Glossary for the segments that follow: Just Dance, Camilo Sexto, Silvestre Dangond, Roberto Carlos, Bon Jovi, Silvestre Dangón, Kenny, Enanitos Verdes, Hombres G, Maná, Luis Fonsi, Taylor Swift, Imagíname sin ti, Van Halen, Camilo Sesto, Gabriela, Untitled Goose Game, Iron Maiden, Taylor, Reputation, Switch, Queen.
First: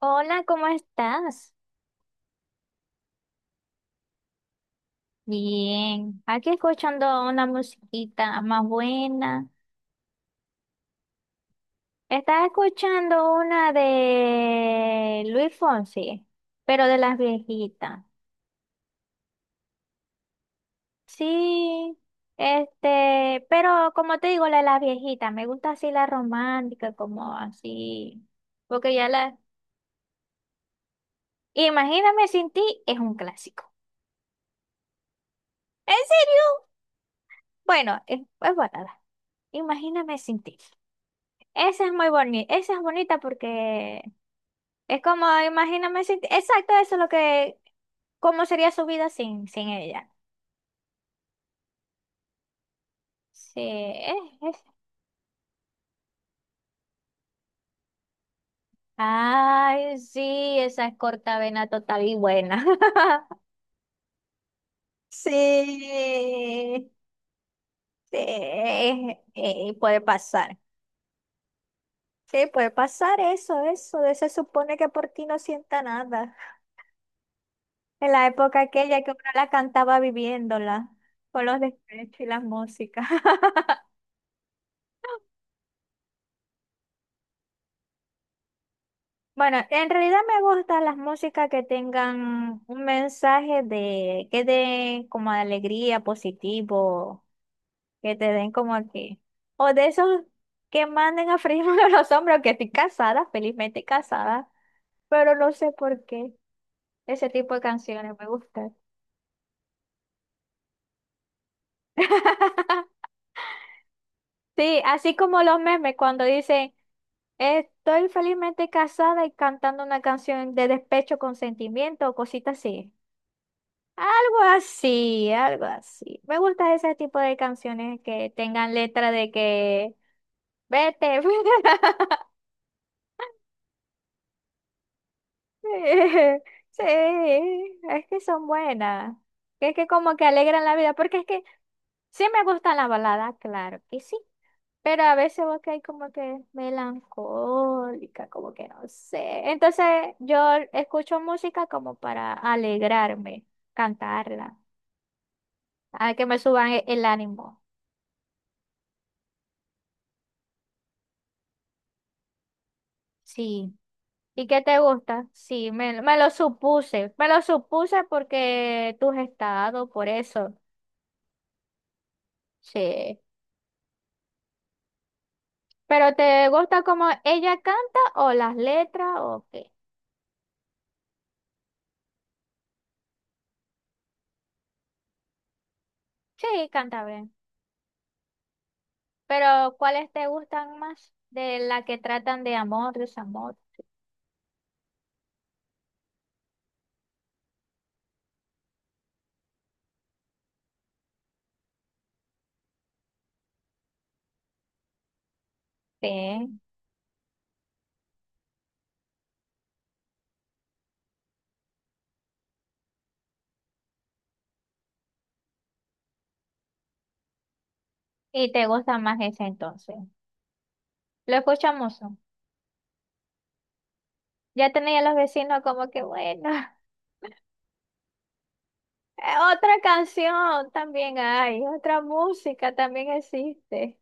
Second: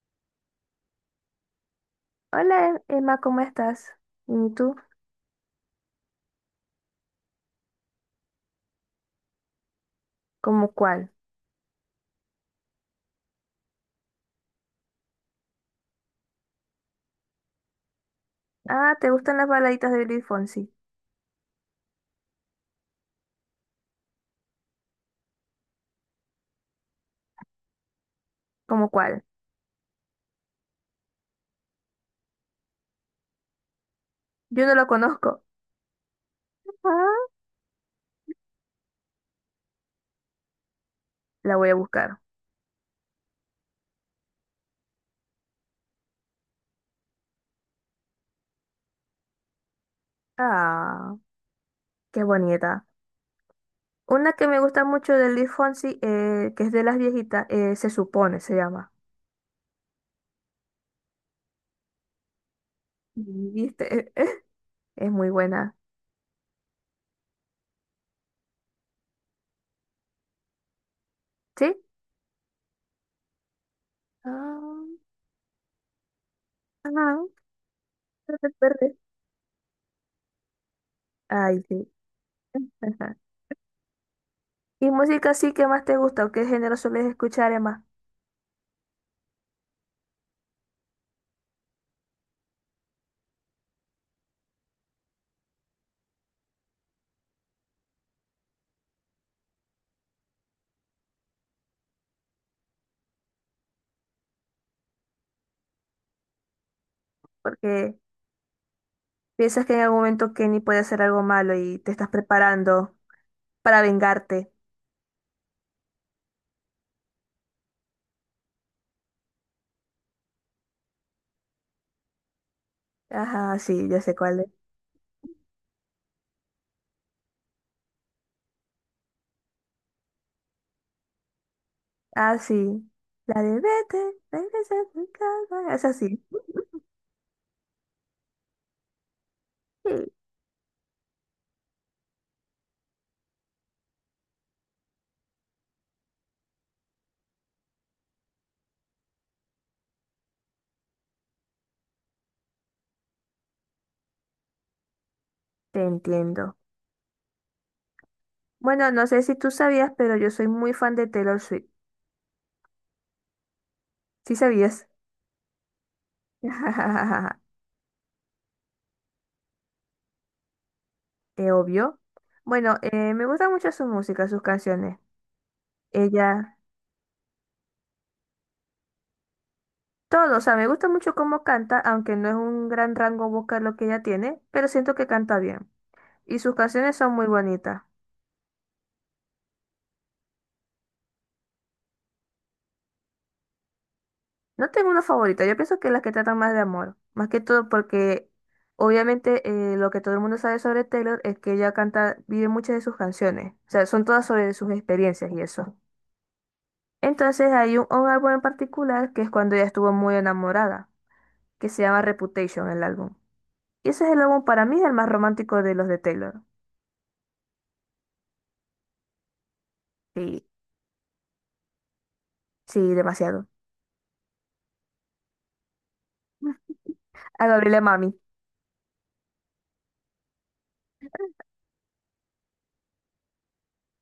Hola, ¿cómo estás? Hola Emma, ¿cómo estás? ¿Y tú? Bien, aquí escuchando una musiquita más buena. ¿Cómo cuál? Estaba escuchando una de Luis Fonsi, pero de las viejitas. Ah, ¿te gustan las baladitas de Luis Fonsi? Sí, pero como te digo, la de las viejitas, me gusta así la romántica, como así, ¿Cómo porque ya cuál? la... Imagíname sin ti es un clásico. Yo no lo conozco. ¿En serio? Ah, Bueno, es balada. Imagíname sin ti. la voy a Esa es muy buscar. bonita, esa es bonita porque es como, imagíname, exacto, eso es lo que, cómo sería su vida sin ella. Ah, qué bonita. Sí, es, Una que me es- gusta mucho de Luis Fonsi, que es de las viejitas, se supone, se llama. Ay, sí, esa es corta vena total y buena. ¿Viste? Es muy buena. Sí, sí, puede pasar. ¿Sí? Sí, puede pasar eso, de se supone Ah, que por ti no sienta nada. ah, En la no te época perdés. aquella que uno la cantaba viviéndola, con los Ay, sí. despechos y las músicas. ¿Y música sí que más te gusta o qué género sueles escuchar, Emma? Bueno, en realidad me gustan las músicas que tengan un mensaje de que den como de alegría, positivo, que te den como que, o de esos que manden a freírme los hombros, que estoy casada, felizmente casada, pero no sé por qué ese tipo de Porque canciones me gustan. piensas que en algún momento Kenny puede hacer algo malo y te estás preparando para vengarte. Sí, así como los memes cuando dicen, estoy felizmente casada y cantando una canción de despecho con sentimiento o cositas así. Ajá, sí, yo sé cuál Algo es. así, algo así. Me gusta ese tipo de canciones que tengan letra de que vete. Ah, sí. La de vete, regresa a tu casa. Es así. Sí, sí, es que son buenas. Que es que Sí, como que alegran la vida, porque es que sí me gustan las baladas, claro que sí. Pero a veces vos que hay como que melancólica, como que no sé. Entonces yo escucho música como para alegrarme, cantarla, te a que me entiendo. suban el ánimo. Bueno, no sé si tú sabías, pero yo soy muy fan de Taylor Swift. Sí. ¿Sí ¿Y qué te sabías? gusta? Sí, me lo supuse. Me lo supuse porque tú has estado, por eso. Es obvio. Bueno, Sí. me gusta mucho su música, sus canciones. ¿Pero te Ella, gusta cómo ella canta o las letras o qué? todo, o sea, me gusta mucho cómo canta, aunque no es un gran rango vocal lo que ella tiene, pero siento que canta bien. Y sus Sí, canciones canta son muy bien. bonitas. Pero ¿cuáles te gustan más? De la que tratan de amor, desamor. No tengo una favorita, yo pienso que las que tratan más de amor. Más que todo porque obviamente lo que todo el mundo sabe sobre Taylor es que ella canta, vive muchas de sus canciones. O sea, son todas sobre sus experiencias y eso. Sí. Entonces hay un álbum en particular que es cuando ella estuvo muy enamorada, que se llama Reputation el álbum. Y ese es el álbum para mí el más romántico de los de Taylor. ¿Y te gusta más esa entonces? Sí, Lo escuchamos, ¿no? sí, demasiado. Ya tenía los vecinos como que bueno. A Gabriela Mami. Otra canción también hay, otra música también existe.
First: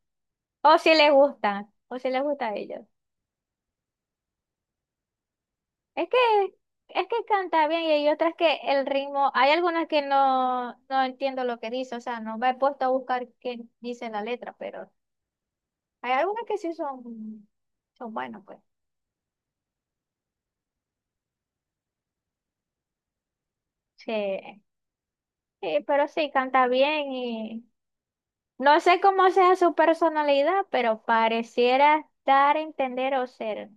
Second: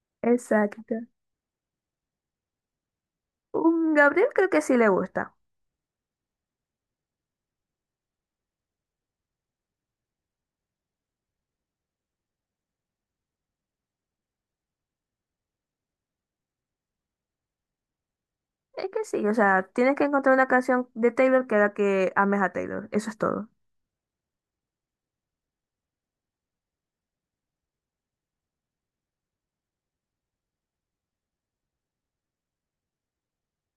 O si Exacto. les gusta, o si les gusta a ellos. Un Gabriel creo que sí le gusta. Es que, es que canta bien y hay otras que el ritmo, hay algunas que no entiendo lo que dice, o sea, no me he puesto a buscar qué dice la letra, pero hay algunas que sí son buenas, pues. Es que sí, o sea, tienes que encontrar una canción de Taylor que haga que ames a Taylor. Eso es todo. Sí, sí, pero sí, canta bien y no sé cómo sea su personalidad, pero pareciera dar a entender o ser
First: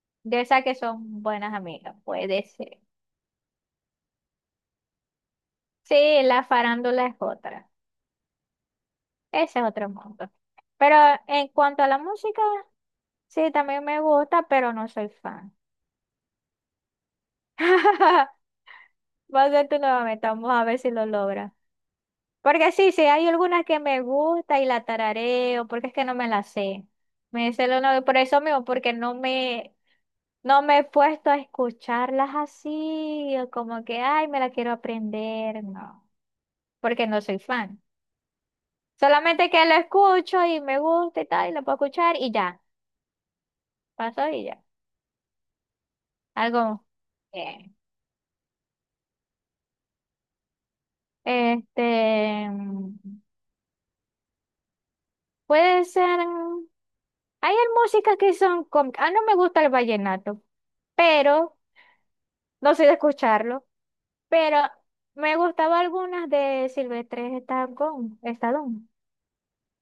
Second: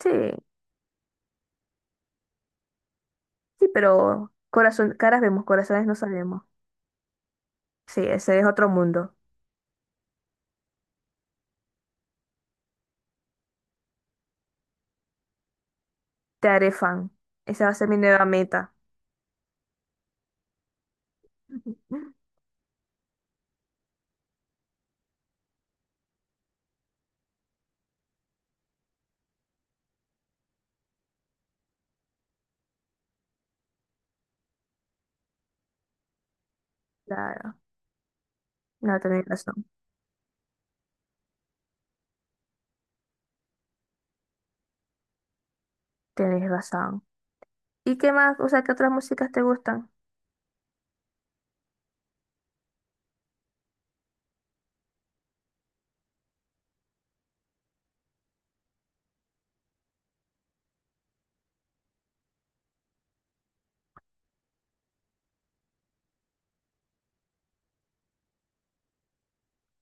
Sí, de esas que son buenas amigas, puede ser. sí, pero corazón, caras vemos, corazones no Sí, sabemos. la farándula es otra. Sí, ese es otro mundo. Ese es otro mundo. Pero en cuanto a la música, sí, también me gusta, pero no soy fan. Te haré fan. Esa va a ser mi nueva meta. Va a ser tu nuevamente, vamos a ver si lo logra. Porque sí, sí, hay algunas que me gusta y la tarareo, porque es que no me la sé. Me sé lo no, por eso mismo, porque no no me he puesto a escucharlas así, o como que, ay, me la quiero aprender, no, porque no soy Claro, fan. no, tenés Solamente que razón. lo escucho y me gusta y tal, y lo puedo escuchar y ya, pasó y ya. Tenés Algo, razón. bien. ¿Y qué más? O sea, ¿qué otras músicas te gustan? este, mm, Puede ser, hay músicas que son, no me gusta el vallenato, pero, no soy de escucharlo, pero me gustaba algunas de Silvestre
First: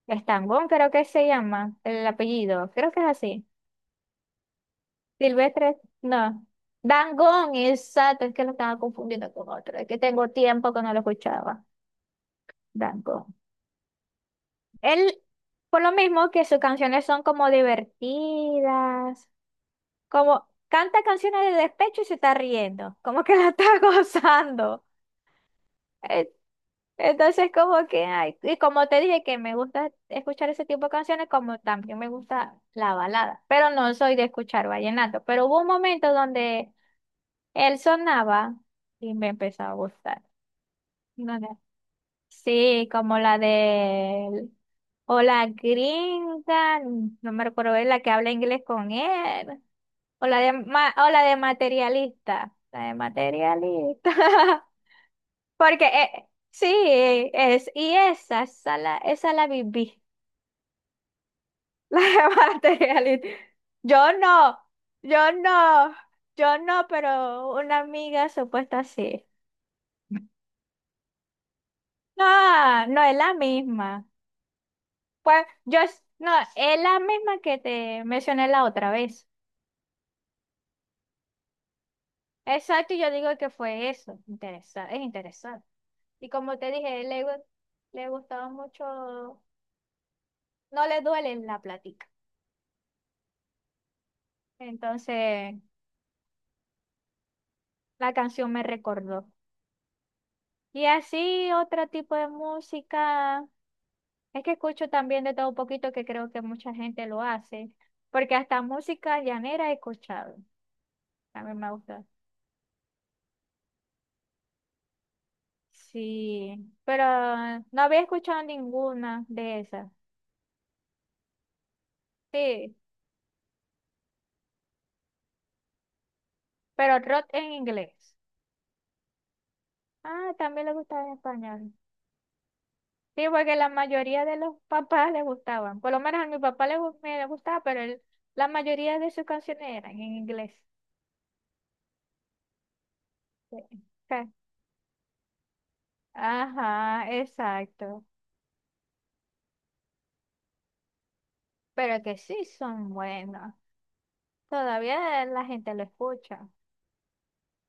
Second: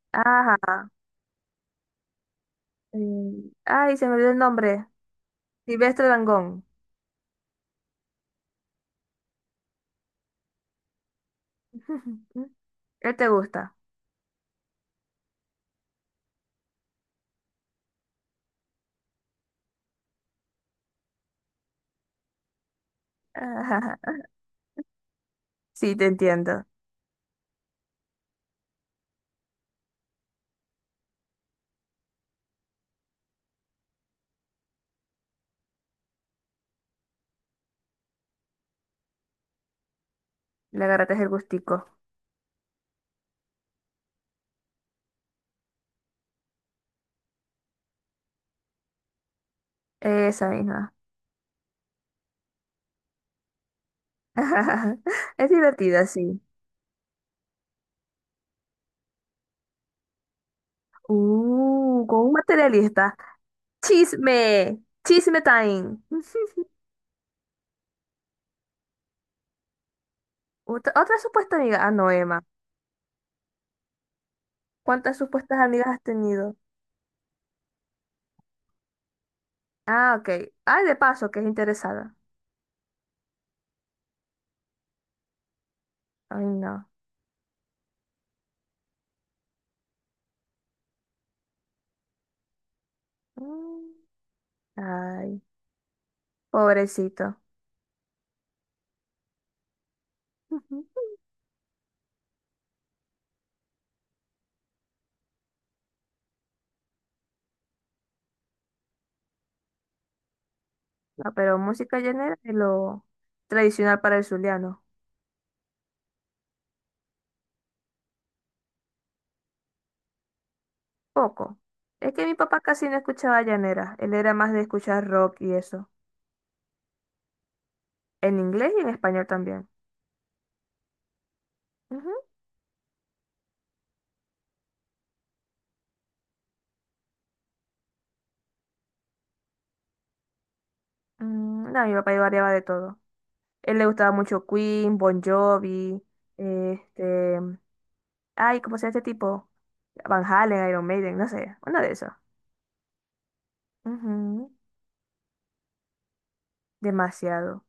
Estangón Ajá. creo que se llama el apellido, creo que es así, mm, Ay, se me olvidó el nombre. Silvestre, Silvestre no, Dangond. Dangón, exacto, es que lo estaba confundiendo con otro, es que tengo tiempo que no lo escuchaba, Él Dangón. te gusta. Él, por lo mismo que sus canciones son como divertidas, como canta canciones de despecho y se está riendo, como que la está Ajá. gozando. Sí, te Eh, entiendo. Entonces, como que, ay, y como te dije que me gusta escuchar ese tipo de canciones, como también me gusta la balada, pero no soy de escuchar vallenato, pero hubo un momento donde él sonaba y me empezó a gustar. Le agarraste el gustico. Sí, como la de o la gringa, no me recuerdo, es la que habla inglés con él, o la Esa de misma. O la de materialista, la de materialista. Es Porque divertida, sí. sí, es y esa esa la viví, la Con un de materialista. materialista. Yo no, Chisme, yo chisme no, time. yo no, pero una amiga supuesta sí. Otra, otra supuesta amiga. Ah, no, Emma. No, no es la misma. ¿Cuántas Pues supuestas yo, amigas has no, tenido? es la misma que te mencioné la otra vez. Ah, ok. Ay, de paso, que es interesada. Exacto, y yo digo que fue eso. Es interesante. Y Ay, como te no. dije, le gustaba mucho, no le duele la plática. Mm, ay, Entonces, pobrecito. la canción me recordó. Y así, otro tipo de música. Es que escucho también de todo un poquito que creo que mucha gente lo hace. Porque hasta música llanera he escuchado. No, También pero me música gusta. llanera es lo tradicional para el zuliano. Sí, pero no había escuchado ninguna de esas. Poco. Es que mi papá Sí, casi no escuchaba llanera. Él era más de escuchar rock y eso. pero rock en inglés. En inglés y en español también. Ah, también le gustaba en español. Ujú. Sí, porque la mayoría de los papás le gustaban. Por lo menos a mi papá me le gustaba, pero la mayoría de sus canciones eran en inglés. Mm, no, mi papá iba variaba de todo. Sí. Él le gustaba Ja. mucho Queen, Bon Jovi, Ajá, este, exacto. ay, ¿cómo se llama este tipo? Van Halen, Iron Maiden, no sé, uno de Pero esos. que sí son buenos. Ujú, Todavía la gente lo escucha. demasiado.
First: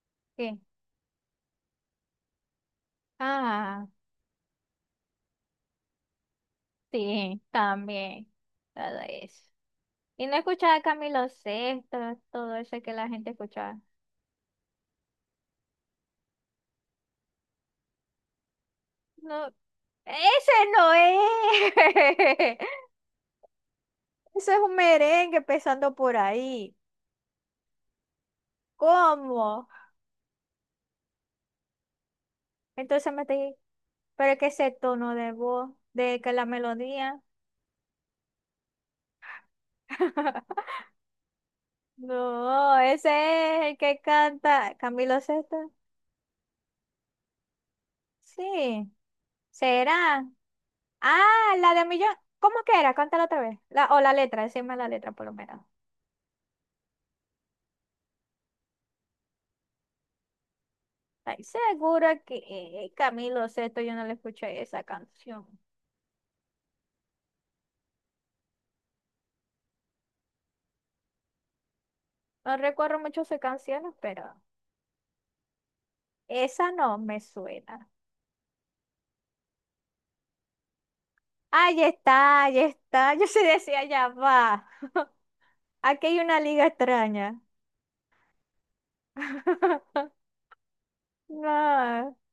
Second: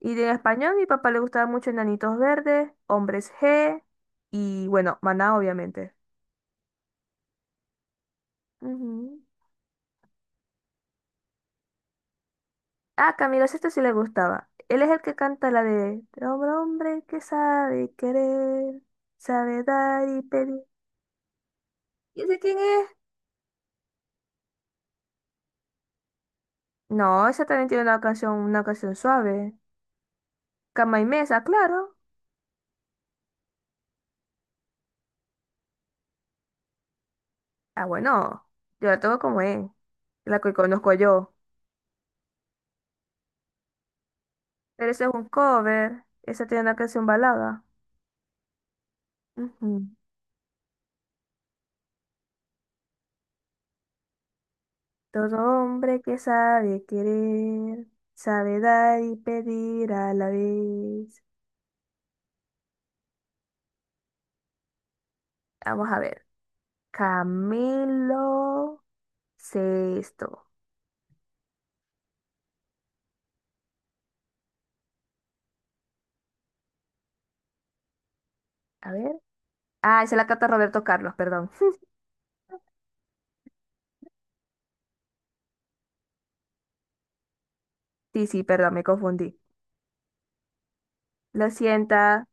Y de Sí. español, mi papá le gustaba mucho Enanitos Verdes, Hombres G Ah, y bueno, Maná, obviamente. sí, también. Todo Ujú. eso. Y no escuchaba a Camilo Sesto, todo eso que la Ah, gente Camilo esto escuchaba. sí le gustaba. Él es el que canta la de hombre, hombre que sabe querer, No, sabe dar y pedir. ese no ¿Y ese quién es. es? Eso es un merengue empezando por ahí. No, esa también tiene una canción suave. ¿Cómo? Cama y mesa, claro. Entonces me dije, pero es que ese tono de voz, de que la melodía. Ah, bueno, yo la tengo como es, la que conozco yo. No, ese es el que canta Pero ese es Camilo un Sesto. cover, esa tiene una canción balada. Sí, Ujú. será. Ah, la de Millón. ¿Cómo que era? Cántala otra vez. O la letra, decime la letra por lo Todo menos. hombre que sabe querer, sabe dar y pedir a la vez. Ay, segura que Camilo Sesto yo no le escuché esa canción. Vamos a ver. Camilo Sexto. No recuerdo mucho sus canciones, pero esa no me suena. A ver. Ah, esa la canta Roberto Carlos, perdón. Ahí está, ahí está. Yo se decía, ya va. Aquí hay una liga extraña. Sí, sí, perdón, me confundí. Lo No, siento.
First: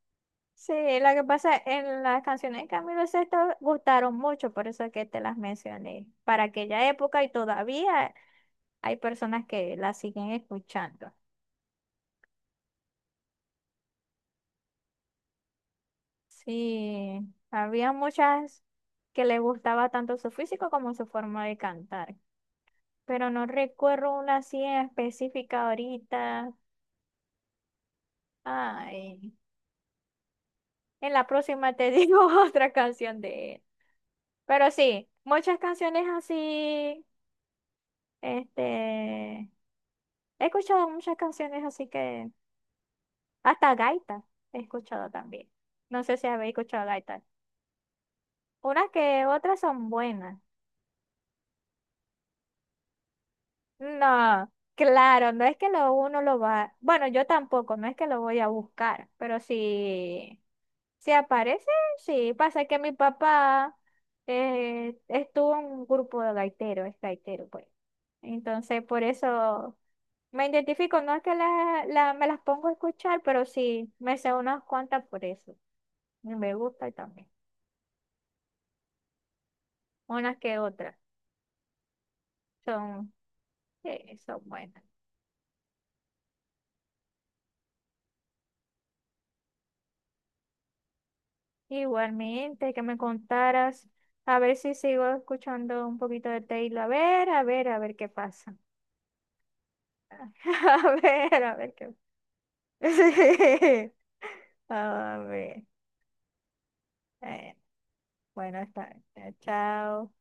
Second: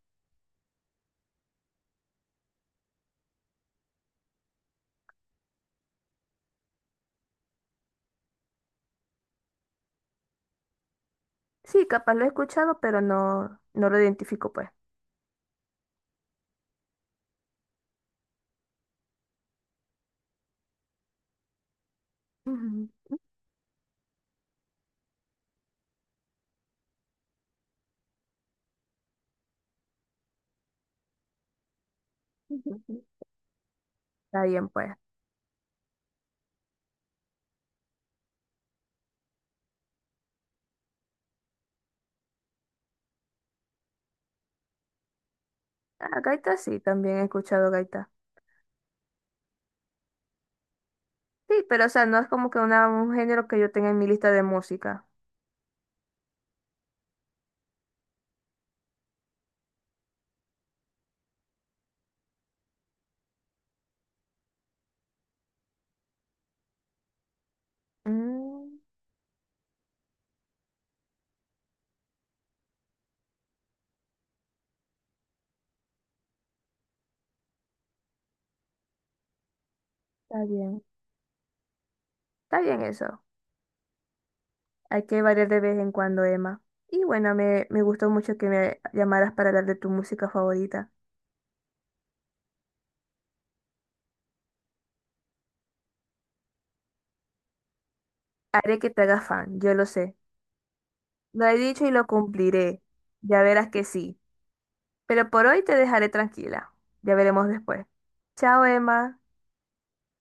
sí, lo que pasa en las canciones de Camilo Sesto gustaron mucho, por eso es que te las mencioné. Para aquella época y todavía hay personas que las siguen escuchando. Sí, capaz lo he escuchado, pero no, no lo identifico, pues. Sí, había muchas que le gustaba tanto su físico como su forma de cantar, Ujú, pero no recuerdo una así en específica ahorita. Ay, en la próxima te digo otra ujú. canción de él. Está bien, Pero pues. sí, muchas canciones así, este, he escuchado muchas canciones así que, hasta gaita he escuchado también. No sé Ah, si habéis gaita sí, escuchado también he gaita. escuchado gaita. Unas que otras son buenas. Sí, pero o sea, no es como que una, un género que yo tenga en mi lista de No, música. claro, no es que lo uno lo va, bueno, yo tampoco, no es que lo voy a buscar, pero si, si aparece, sí, pasa que mi papá estuvo en un grupo de gaiteros, es gaitero, pues. Mm, Entonces, por eso me identifico, no es que me las pongo a escuchar, pero sí, me sé unas cuantas por eso. Y me gusta también, unas está que bien. otras, Está bien son, eso. sí, son buenas. Hay que variar de vez en cuando, Emma. Y bueno, me gustó mucho que me llamaras para hablar de tu música favorita. Igualmente, que me contaras, a ver si sigo escuchando un poquito de Taylor, a ver, a ver, a ver qué pasa. Haré que te hagas fan, yo lo sé. Lo he a ver dicho y qué lo cumpliré. Ya verás que sí. pasa. A Pero por hoy ver, te dejaré tranquila. Ya veremos eh, después. bueno, Chao, está Emma. bien. Chao.